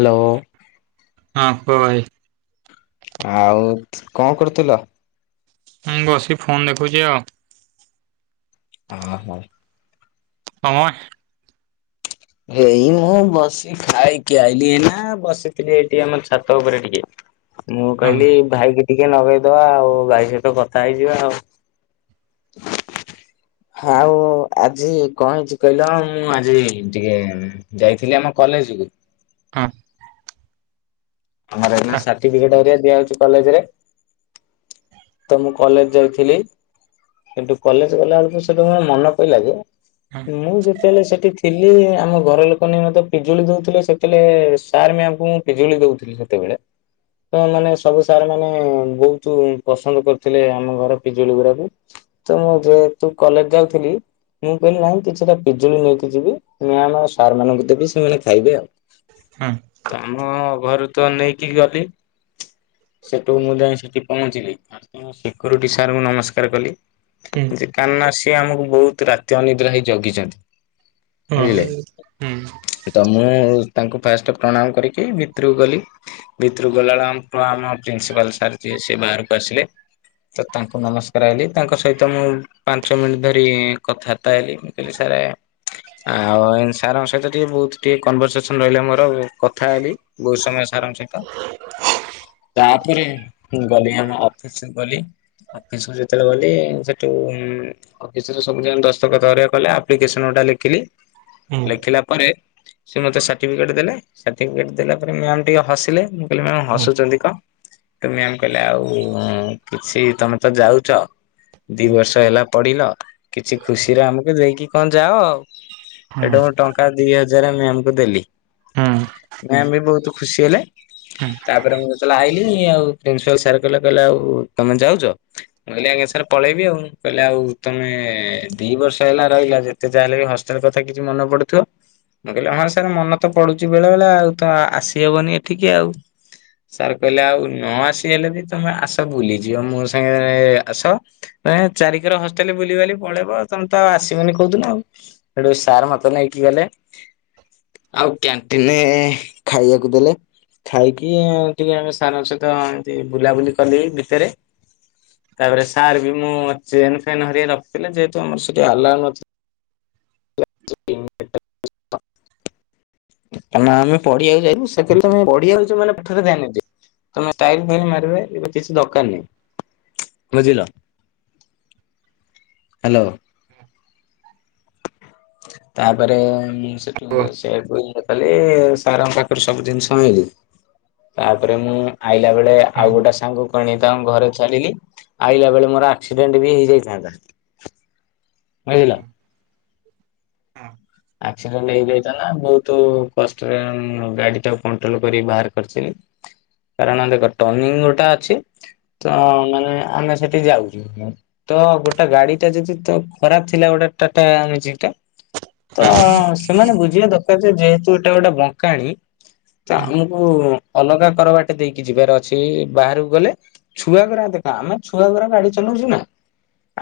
Hello ହଁ କୁହ ଭାଇ। ଆଉ କଣ କରୁଥିଲ? ମୁଁ ବସି ଫୋନ ଦେଖୁଛି ଆଉ। ଓ ହୋ। [unintelligible] ଏଇ ମୁଁ ବସି ଖାଇକି ଆଇଲି ଏଇନା ବସିଥିଲି ଏଇଠି ଆମ ଛାତ ଉପରେ ଟିକେ। ମୁଁ ହଁ କହିଲି ଭାଇକି ଟିକେ ନଗେଇଦବା ଆଉ ଭାଇ ସହିତ କଥା ହେଇଯିବା ଆଉ। ଆଉ ଆଜି କଣ ହେଇଛି କହିଲ, ମୁଁ ଆଜି ଟିକେ ଯାଇଥିଲି ଆମ କଲେଜକୁୁ ହଁ। ଆମର ହେଲା ତା ସାର୍ଟିଫିକେଟ୍ ହରିକା ଦିଆ ହଉଛି କଲେଜରେ ତ ମୁଁ କଲେଜ ଯାଇଥିଲି, କିନ୍ତୁ କଲେଜ ଗଲା ବେଳକୁ ସେଉଠୁ ମୋର ମନେ ପଇଲା ଯେ ହଁ ମୁଁ ଯେତେବେଳେ ସେଠିି ଥିଲି ଆମ ଘର ଲୋକମାନେ ମତେ ପିଜୁଳି ଦେଉଥିଲେ, ସେତେବେଳେ ସାର୍ ମ୍ୟାମ୍ ମୁଁ ପିଜୁଳି ଦେଉଥିଲି ସେତେବେ ଳେ ତ ମାନେ ସବୁ ସାର୍ ମାନେ ବହୁତ ପସନ୍ଦ କରୁଥିଲେ ଆମ ଘର ପିଜୁଳି ଗୁଡାକୁ, ତ ମୁଁ ଯେତୁ କଲେଜ ଯାଉଥିଲି ମୁଁ କହିଲି ନାଇ କିଛିଟା ପିଜୁଳି ନେଇକି ଯିବି, ମ୍ୟାମ ଆଉ ସାର୍ ମାନଙ୍କୁ ଦେବି ସେମାନେ ଖାଇବେ ଆଉ। ହଁ ତ ଆମ ଘରୁ ତ ନେଇକି ଗଲି ସେଠୁ ମୁଁ ଯାଇ ସେଠି ପହଞ୍ଚିଲି ଶ ସାର୍ଙ୍କୁ ନମସ୍କାର କଲି ହୁଁ ସେି ଆମକୁ ବହୁତ ରାତି ଅନିଦ୍ରା ହେଇ ଜଗିଛନ୍ତି ହଁ ବୁଝିଲେ ହୁଁ ତ ମୁଁ ତାଙ୍କୁ ଫାଷ୍ଟ ପ୍ରଣାମ କରିକି ଭିତରକୁ ଗଲି ଭିତରୁକୁ ଗଲାବେେଳେ ଆମ ପ୍ରିନ୍ସିପାଲ ସାର୍ ଯିଏ ସେ ବାହାରକୁ ଆସିଲେ ତ ତାଙ୍କୁ ନମସ୍କାର ହେଇଲି ତାଙ୍କ ସହିତ ମୁଁ ପାଞ୍ଚ ମିନିଟ୍ ଧରି କଥାବାର୍ତ୍ତା ହେଲି ମୁଁ କହିଲି ସାର୍ ରେ ଆଉ ସାର୍ଙ୍କ ସହିତ ଟିକେ ବହୁତ ଟିକେ କନଭରସେସନ ରହିଲେ ମୋର କଥା ହେଲି ବହୁତ ସମୟ ସହି ତାପରେ ଗଲି ଆମ ଅଫିସ ଗଲି ଅଫିସୁ ଯେତେବେଳେ ଗଲେ ସେଠୁ ଅଫିସ ର ସବୁ ଦସ୍ତକ କଲେପ୍ିକସନ ଗଟ ଲେଖିଲି ହୁଁ ହୁଁ ଲେଖିଲା ପରେ ସେ ମତେ ସତିଫିକେଟ ଦେଲେ ଦେଲା ପରେ ମ ଟିକେ ହିଲେ ମୁ କହିଲି ମ ହସୁ କ ତୁମେ ଆମ କହିଲେ ଆଉ କିଛି ତମେ ତ ଯାଉଛ ଦି ବର୍ଷ ହେଲା ପଡିଲ କିଛି ଖୁସିରେ ଆମକୁ ଦେଇକି କଣ ଯାଅ ଆଉ ଏଠା ମୁଁ ଟଙ୍କା ଦି ହଜାର ମୁ ଆମକୁ ଦେଲି ହୁଁ ହୁଁ ହୁଁ। ମ୍ୟାାମ ବି ବହୁତ ଖୁସି ହେଲେ ତାପରେ ମୁଁ ଯେତେବେଳେ ଆଇଲି ଆଉ ପ୍ରିନ୍ସିପାଲ ସାର୍ କହିଲ କହିଲେ ଆଉ ତମେ ଯାଉଛ ମୁଁ କହିଲି ଆଜ୍ଞା ସାର୍ ପଳେଇବି ଆଉ କହିଲେ ଆଉ ତମେ ଦି ବର୍ଷ ହେଲା ରହିଲା ଯେତେ ଯାହା ହେଲେ ବି ହଷ୍ଟେଲ କଥା କିଛି ମନ ପଡୁଥିବ ମୁଁ କହିଲି ହଁ ସାର୍ ମନ ତ ପଡୁଛି ବେଳେ ବେଳେ ଆଉ ତ ଆସିହବନି ଏଠିକି ଆଉ ସାର୍ କହିଲେ ଆଉ ନ ଆସି ହେଲେ ବି ତମେ ଆସ ବୁଲିଯିବ ମୋ ସାଙ୍ଗେ ଆସ ଚାରିଖର ହଷ୍ଟେଲ ବୁଲିବାଲି ପଳେଇବ ତମେ ତ ଆଉ ଆସିବନି କହୁଥିଲନ ଆଉ ସେଠୁ ସାର୍ ମତେ ନେଇକି ଗଲେ ଆଉ କ୍ୟାଣ୍ଟିନ ଖାଇବାକୁ ଦେଲେ ଖାଇକି ଟିକେ ଆମେ ସାରଙ୍କ ସହିତ ଏମତି ବୁଲାବୁଲି କଲେେଇ ଭିତରେ ତାପରେ ସାର୍ ବି ମୁଁ ଚେନ୍ ଫେନ୍ ହର ରଖିଥିଲି ଯେହେତୁ ଆମର ସେଠି ଆଲା ନଥିଲା [unintelligible] କ ଆମେ ପଢଆକୁ ଯଛୁେ ପଆଛ ମାନେ ପରେ ଯାଇହା ତମେ ଖ ମାରିବ ଏବେ କିଛି ଦରକାର ନାହି ବୁଝିଲ ହ୍ୟାଲୋ। ତାପରେ ମୁଁ ସେଠୁ ସେ ତାେଲେ ସାର୍ଙ୍କ ପାଖରେ ସବୁ ଜିନିଷ ଆଇଲି ତାପରେ ମୁଁ ଆଇଲା ବେଳେ ଆଉ ଗୋଟେ ସାଙ୍ଗ କିଣେଇଥାଉ ଘରେ ଚାଲିଲି ଆଇଲା ବେଳେ ମୋ ଆକ୍ସିଡେଣ୍ଟ ବି ହେଇଯାଇଥାନ୍ତା ବୁଝିଲ ହଁ। ଆକ୍ସିଡେଣ୍ଟ ହେଇଯାଇଥା ନା ବହୁତ କଷ୍ଟରେ ଗାଡି ଟା କଣ୍ଟ୍ରୋଲ କରି ବାହାର କରିଥିଲି [unintelligible] କାରଣ ଦେଖ ଟର୍ନିଂ ଗୋଟେ ଅଛି ତ ମାନେ ଆମେ ସେଠି ଯାଉଛୁ ତ ଗୋଟେ ଗାଡି ଟା ଯଦି ତ ଖରାପ ଥିଲା ଗୋଟେ ଟଟା ଆଛିଟା ତ ସେମାନେ ବୁଝିବା ଦରକାର ଯେ ଯେହେତୁ ଏଇଟା ଗୋଟେ ବଙ୍କାଣୀ ତ ଆମକୁ ଅଲଗା କର ବାଟେ ଦେଇକି ଯିବାର ଅଛି ବାହାରକୁ ଗଲେ ଛୁଆଗର ଦେଖ ଆମେ ଛୁଆ ଘର ଗାଡି ଚଲୁ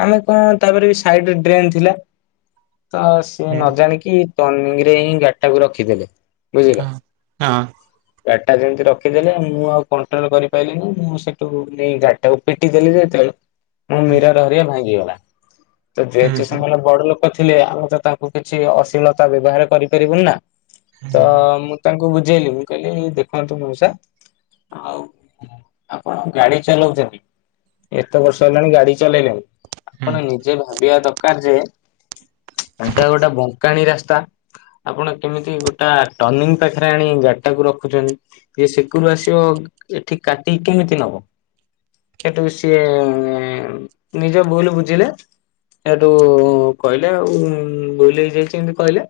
ଆମେ କଣ ତାପରେ ବି ସାଇଡରେ ଡ୍ରେନ ଥିଲା। ସେ ନ ଜାଣିକି ଟନିଙ୍ଗରେ ହିଁ ଗାଡଟାକୁ ରଖିଦେଲେ। ବୁଝିଲ ହଁ। ଗାଡି ଯେମିତି ରଖିଦେଲେ ମୁଁ ଆଉ କଣ୍ଟ୍ରୋଲ କରିପାଇଲିନି, ମୁଁ ସେଠୁ ନେଇ ଗାଡ଼ିଟାକୁ ଟାକୁ ପିଟିଦେଲି ଯେତେବେଳେ ମୁଁ ମୀର ରହରିଆ ଭାଙ୍ଗିଗଲା। ତ ଯେହେତୁ ସେମାନେ ବଡଲୋକ ଥିଲେ ଆମେ ତ ତାଙ୍କୁ କିଛି ଅଶ୍ଳୀଳତା ବ୍ୟବହାର କରିପାରିବୁନି ନା। ତ ମୁଁ ତାଙ୍କୁ ବୁଝେଇଲି ମୁଁ କହିଲି ଦେଖନ୍ତୁ ମଉସା। ଆଉ ଆପଣ ଗାଡି ଚଲଉଛନ୍ତି। ଏତେ ବର୍ଷ ହେଲାଣି ଗାଡି ଚଲେଇଲେଣି। ଆପଣ ନିଜେ ଭାବିବା ଦରକାର ଯେ ଏଟା ଗୋଟେ ବଙ୍କାଣୀ ରାସ୍ତା ଆପଣ କେମିତି ଗୋଟା ଟର୍ନିଂ ପାଖରେ ଆଣି ଗାଡିଟାକୁ ରଖୁଛନ୍ତି? ଯେ ସେକରୁ ଆସିବ ଏଠି କାଟିିକି କେମିତି ନବ? ସେଠୁ ସିଏ ନିଜ ଭୁଲ ବୁଝିଲେ ସେଠୁ କହିଲେ ଆଉ ଭୁଲ୍ ହେଇଯାଇଛି ଏମତି କହିଲେ।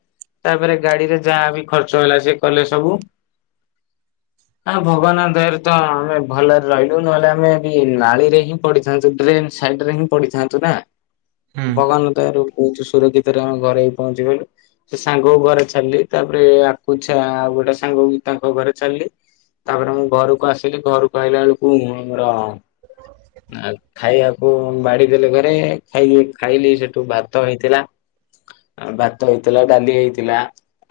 ତାପରେ ଗାଡିରେ ଯାହା ବି ଖର୍ଚ୍ଚ ହେଲା ସେ କଲେ ସବୁ ହଁ ଭଗବାନଙ୍କ ଦୟାରୁ ତ ଆମେ ଭଲରେ ରହିଲୁ ନହେଲେ ଆମେ ବି ନାଳି ରେ ହିଁ ପଡିଥାନ୍ତୁ ଡ୍ରେନ୍ ସାଇଡରେ ହିଁ ପଡିଥାନ୍ତୁ ନା ଭଗବାନଙ୍କ ଦୟା ରୁ ବହୁତ୍ ସୁରକ୍ଷିତ ରେ ଆମ ଘରେ ବି ପହଞ୍ଚିଗଲୁ। ସେ ସାଙ୍ଗ ଘରେ ଛଡିଲି ତାପରେ ଆକୁ ଆଉ ଗୋଟେ ସାଙ୍ଗ ତାଙ୍କ ଘରେ ଛଡିଲି। ତାପରେ ମୁଁ ଘରକୁ ଆସିଲି ଘରକୁ ଆସିଲା ବେଳକୁ ମର ଆଉ ଖାଇବାକୁ ବାଡି ଦେଲେ ଘରେ ଖାଇ ଖାଇଲି। ସେଠୁ ଭାତ ହେଇଥିଲା। ଭାତ ହେଇଥିଲା ଡାଲି ହେଇଥିଲା।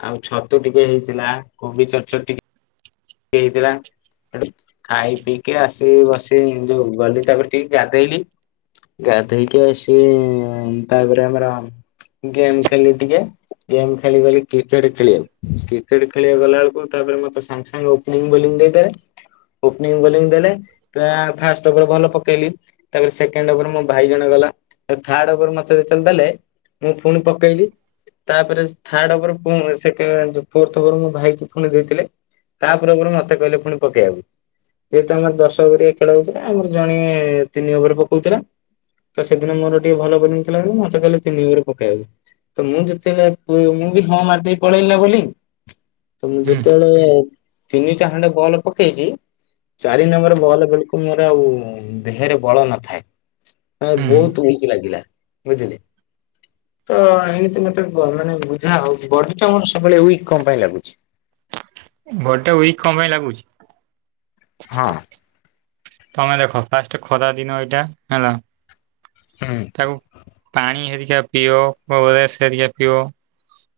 ଆଉ ଛତୁ ଟିକେ ହେଇଥିଲା କୋବି ଚଡଚଡ଼ି ଟିକେ କେ ହେଇଥିଲା। ଠୁ ଖାଇପିଇକି ଆସି ବସି ଯୋଉ ଗଲି ତାପରେ ଟିକେ ଗାଧେଇଲି। ଗାଧେଇକି ଆସି ତାପରେ ଆମର ଗେମ୍ ଖେଲି ଟିକେ ଗେମ୍ ଖେଳି ଗଲି କ୍ରିକେଟ ଖେଳିବାକୁ। କ୍ରିକେଟ ଖେଳିବାକୁ ଗଲା ବେଳକୁ ତ ପରେ ମତେ ସାଙ୍ଗ ସାଙ୍ଗ ଓପନିଙ୍ଗ ବଲିଙ୍ଗ ଦେଇଦେଲେ। ଓପ୍ନିଙ୍ଗ ବୋଲିଁ ଦେଲେ, ଫାଷ୍ଟ ଓଭର୍ ଭଲ ପକେଇଲି ତାପରେ ସେକଣ୍ଡର ଓଭର ମୋ ଭାଇ ଜଣେ ଲା ଠୁ ଥାର୍ଡ ଓଭର୍ ମତେ ଯେତେବେଳେ ଦେଲେ ମୁଁ ଫୁଣି ପକେଇଲି। ତାପରେ ଥାର୍ଡ ଓଭର୍ ପୁଣି ସେକେଣ୍ଡ ଜଉ ଫୋର୍ଥ ଓଭର୍ ମୋ ଭାଇକୁ ଫୁଣି ଦେଇଥିଲେ। ତା ପୂର୍ବରୁ ମତେ କହିଲେ ପୁଣି ପକେଇଆକୁ। ଯେହେତୁ ଆମର ଦଶ ଓଭରିଆ ଖେଳ ହଉଥିଲା ଆମର ଜଣିଏ ତିନି ଓଭର ପକଉଥିଲା। ତ ସେଦିନ ମୋର ଟିକେ ଭଲ ବୋଲିଙ୍ଗ ଥିଲା ବୋଲି ମତେ କହିଲେ ତିନି ଓଭର ପକେଇବାକୁ ତ ମୁଁ ଯେତେବେଳେ ମୁଁ ବି ହଁ ମାରିଦେଇ ପଳେଇଲି ନା ବୋଲିଙ୍ଗ ତ ମୁଁ ଯେତେବେଳେ ତିନିଟା ହାଣ୍ଡେ ବଲ ପକେଇଛି ଚାରି ନମ୍ବର ବଲ ବେଳକୁ ମୋର ଆଉ ଦେହେରେ ବଳ ନଥାଏ। ହଁ ବହୁତ ୱିକ୍ ଲାଗିଲା ବୁଝିଲେ। ତ ଏମିତି ମତେ ବ ମାନେ ବୁଝା ହଉଛି ବଡିଟା ମୋର୍ ସବୁବେଳେ ୱିକ୍ କଣ ପାଇଁ ଲାଗୁଛି? ବଡିଟା ୱିକ କଣ ପାଇଁ ଲାଗୁଛି? ହଁ ତମେ ଦେଖ ଫାର୍ଷ୍ଟ ଖରାଦିନ ଏଇଟା, ହେଲା। ହୁଁ ତାକୁ ପାଣି ହେରିକା ପିଅ ଓଆର୍ସ୍ ହେରିକା ପିଅ।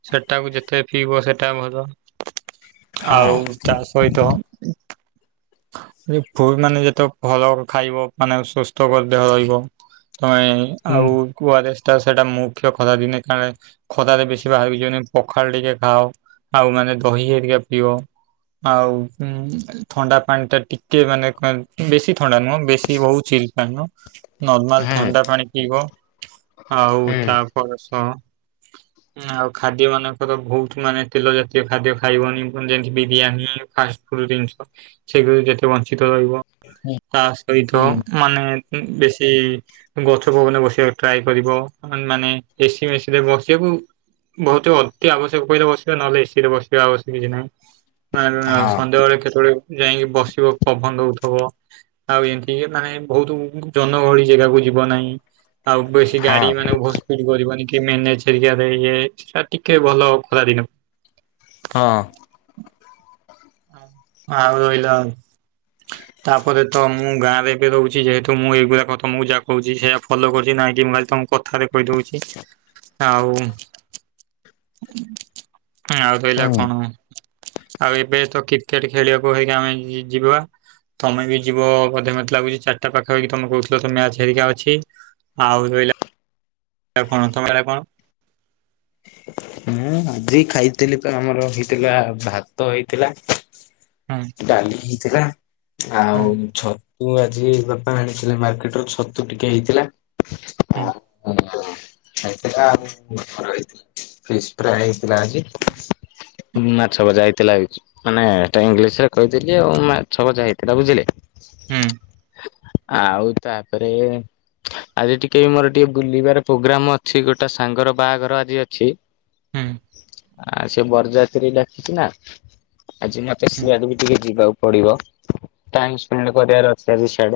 ସେଟାକୁ ଯେତେ ପିଇବ ସେଟା ଭଲ। ହଁ। ଆଉ ତା ସହିତ ପୁ ମାନେ ଯେ ତ ଭଲ ଖାଇବ ମାନେ ସୁସ୍ଥ କରି ଦେହ ରହିବ ତମେ ହୁଁ। ଆଉ କୁଆଡେ ସେଇଟା ମୁଖ୍ୟ ଖରାଦିନେ କାରଣ ଖରାରେ ବେଶୀ ବାହାରୁକୁ ଯିଅନି ପଖାଳ ଟିକେ ଖାଅ। ଆଉ ମାନେ ଦହି ହେରୀକା ପିଅ। ଆଉ ଥଣ୍ଡାପାଣିଟା ଟିକେ ମାନେ କ ବେଶୀ ଥଣ୍ଡା ନୁହଁ ବେଶୀ ବହୁତ ଚିଲ ପାଣି ନୁହଁ ନର୍ମାଲ ହୁଁ ଥଣ୍ଡା ପାଣି ପିଇବ। ଆଉ ତାପର ସହ [inaudible] ଆଉ ଖାଦ୍ୟ ମାନଙ୍କର ବହୁତ ମାନେ ତେଲ ଜାତୀୟ ଖାଦ୍ୟ ଖାଇବନି, ଯେମିତି ବିରିୟାନୀ ଫାର୍ଷ୍ଟ ଜିନିଷ ସେ ଯେତେ ବଞ୍ଚିତ ରହିବ। ହୁଁ ତା ସହିତ ହୁଁ ମାନେ ବେଶୀ ଗଛ ପବନେ ବସିବାକୁ ଟ୍ରାଏ କରିବ, ମାନେ ଏସି ମେସିରେ ବସିବାକୁ ବହୁତ ଅତି ଆବଶ୍ୟକ ପଇଲେ ବସିବା, ନହେଲେ ଏସିି ରେ ବସିବା ଆବଶ୍ୟକ କିଛି ନାହିଁ। ଆଁ, ହଁ ସନ୍ଧ୍ୟାବେଳେ କେତେବେଳେ ଯାଇକି ବସିବ ପବନ ଦଉଥି ହବ ଆଉ ଏମତି ମାନେ ବହୁତ ଜନଗହଳି ଜାଗାକୁ ଯିବ ନାହିଁ। ଆଉ ବେଶୀ ହଁ ଗାଡି ମାନେ ଓଭର ସ୍ପିଡ କରିବନି। ମରେ ଇ [unintelligible] ଟିକେ ଭଲ ଖରାଦିନ। ହଁ ହଁହିଲ [unintelligible] ତାପରେ ତ ମୁଁ ଗାଁ ରେ ଏବେ ରହୁଛି, ଯେହେତୁ ମୁଁ ଏଇଗୁଡା କଥା ମୁଁ ଯାହା କହୁଛି, ସେଇୟା ଫଲୋ କରୁଛି। ନାଇଁ କି ମୁଁ ଖାଲି ତମକୁ କଥାରେ କହିଦଉଛି ଆଉ ଆଉ ରହିଲା ହୁଁ କଣ? ଆଉ ଏବେ ତ କ୍ରିକେଟ ଖେଳିବାକୁ ହେକି ଆମେ ଯିବା ତମେ ବି ଯିବ ବୋଧେ ମତେ ଲାଗୁଛି ଚାରିଟା ପାଖାପାଖି, ତମେ କହୁଥିଲ ତ ମ୍ୟାଚ ହେରିକା ଅଛି। ଆଉ ରଇଲା କଣ? ତମେଲା କଣ? ମୁଁ ଆଜି ଖାଇଥିଲି, ଆମର ହେଇଥିଲା ଭାତ ହେଇଥିଲା ହୁଁ ଡାଲି ହେଇଥିଲା, ହୁଁ ଆଉ ଛ ତୁ, ଆଜି ବାପା ଆଣିଥିଲେ ମାର୍କେଟ ରୁ ଛତୁ ଟିକେ ହେଇଥିଲା। ହୁଁ ହ ଆତ କା ଫିଶ ଫ୍ରାଇ [unintelligible] ଥିଲା ମାଛ ବଜା ହେଇଥିଲା, ମାନେ ଏଟା ଇଂଲିଶ ସେ କହିଦେଲି ଆଉ, ମାଛଭଜା ହେଇଥିଲା ବୁଝିଲେ ହୁଁ ଆଉ ତାପରେ ଆଜି ଟିକେ ବି ମୋର ଟିକେ ବୁଲିବାର ପ୍ରୋଗ୍ରାମ ଅଛି, ଗୋଟେ ସାଙ୍ଗର ବାହାଘର ଆଜି ଅଛି ହୁଁ ଆ ସେ ବରଯାତ୍ରୀ ଡାକିଛି ନା? ଆଜି ମତେ ହୁଁ ସିଆଡେ ବି ଟିକେ ଯିବାକୁ ପଡିବ। ଟାଇ ସ୍ପେଣ୍ଡ କରିବାର ଅଛି ଆଡେ ଟେ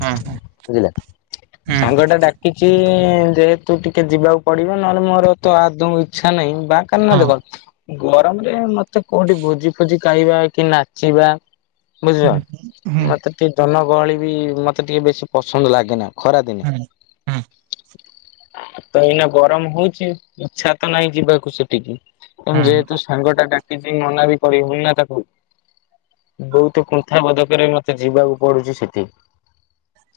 ହୁଁ ହଁ ହଁ ସାଙ୍ଗ ଟା ଡାକିଛି ଯେହ ତୁ ଟିକେ ଯିବାକୁ ପଡିବ, ନହେଲେ ମୋର ତ ଆଦୌ ଇଚ୍ଛା ନାହିଁ, ବା କ ନ ହଁ ହଁ ଦେ କ ଗରମରେ ମତେ କୋଉଠି ଭୋଜି ଫୋଜି ଖାଇବା କି ନାଚିବା ହୁଁ ହୁଁ ବୁଝିପ ମତେ ଟିକେ ଜନଗହଳି ବି ମତେ ଟିକେ ବେଶୀ ପସନ୍ଦ ଲାଗେନା। ଖରାଦିନେ ହୁଁ ତ ଏଇନା ଗରମ ହଉଛି, ଇଚ୍ଛା ତ ନାହିଁ ଯିବାକୁ ସେଠିକି ଏବଂ ହୁଁ ଯେହେତୁ ସାଙ୍ଗଟା ଡାକିଛି, ମନା ବି କରି ହଉନି ନା ତାକୁ ବହୁତ କୁନ୍ଥା ବଦକରେ ମତେ ଯିବାକୁ ପଡୁଛି ସେଠି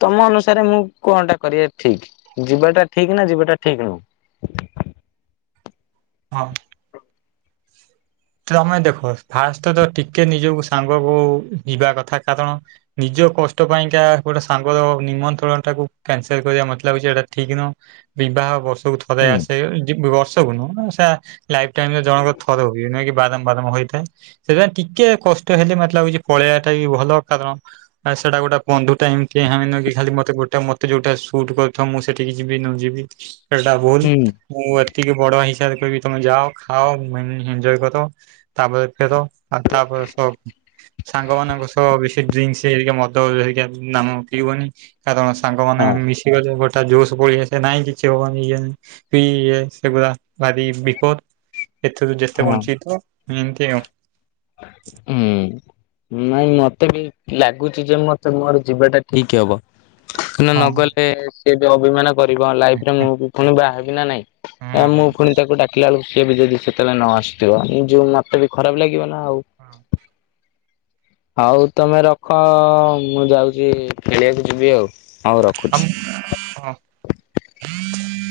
ତମ ଅନୁସାରେ ମୁଁ କଣ ଟା କରିବା ଠିକ, ଯିବାଟା ଠିକ ନା ଯିବାଟା ଠିକ ନୁହଁ? [unintelligible] ହଁ ତମେ ଦେଖ ଫାଷ୍ଟ ତ ଟିକେ ନିଜକୁ ସାଙ୍ଗକୁ ଯିବା କଥା, କାରଣ ନିଜ କଷ୍ଟ ପାଇଁକା ଗୋଟେ ସାଙ୍ଗର ନିମନ୍ତ୍ରଣ ଟାକୁ କ୍ୟାନସଲ କରିବା ମତେ ଲାଗୁଛି ଏଇଟା ଠିକ ନୁହଁ। ବିବାହ ବର୍ଷକୁ ଥରେ ହୁଁ ଆସେ, ବର୍ଷକୁ ନୁହଁ, ସେ ଲାଇଫ ଟାଇମରେ ଜଣଙ୍କର ଥର ହୁଏ। ନଁ ବାରମ୍ ବାରମ୍ ହେଇଥାଏ, ସେଥିପାଇଁ ଟିକେ କଷ୍ଟ ହେଲେ, ମତ ଲାଗୁଛି ପଳେଇବା ଟା ବି ଭଲ। କାରଣ- ସେଟା ଗୋଟେ ବନ୍ଧୁ ଟାଇମ ଖାଲିତେ ଗୋଟେ ମତେ ଯଉଟା ସୁଟ୍ କରିଥିବ, ମୁଁ ସେଠିକି ଯିବି ନ ଯିବି ସେଟା ଭୁଲ, ହୁଁ ମୁଁ ଏତିକି ବଡ ହିସାବରେ କରିବି ତମେ ଯାଅ, ଖାଅ, ଏଜୟ କର ତାପରେ ଫେର, ଆ ତାପରେ ସହ ସାଙ୍ଗ ମାନଙ୍କ ସହ ବେଶୀ ଡ୍ରି ହେ ମ ନାମ ପିିବନି, କାରଣ ସାଙ୍ଗମାନେ ହଁ ମିଶିଗଲେ ଗୋଟେ ତା ଜୋସ୍ ପଳେଇଆସେ, ନାଇଁ କିଛି ହବନି, ଇଏ ପି ସେଗୁଡା ଭାରି ବିପଦ। ହୁଁ [unintelligible] ଯେତେ [unintelligible] ଏମିତି ଆଉ ହୁଁ। ନାଇଁ ମତେ ବି ଲାଗୁଛି ଯେ ମତେ ମୋର ଯିବା ଟା ଠିକ ହବ। ହଁ ନଗଲେ ସିଏ ବି ଅଭିମାନ କରିବ ହୁଁ ଲାଇଫରେ ମୁଁ ପୁଣି ବାହବି ନା ନାଇଁ। ଏ ହୁଁ ମୁଁ ହୁଁ। ପୁଣି ତାକୁ ଡାକିଲା ବେଳକୁ କିଏ ବି ଯଦି ସେତେବେଳେ ନ ଆସୁଥିବ ଯୋଉ ମତେ ବି ଖରାପ ଲାଗିବନି। ହଁ। ହଉ ତମେ ରଖ ମୁଁ ଯାଉଚି ଖେଳିବାକୁ ଯିବି ଆଉ। ହଉ ରଖୁଚି। ଆମ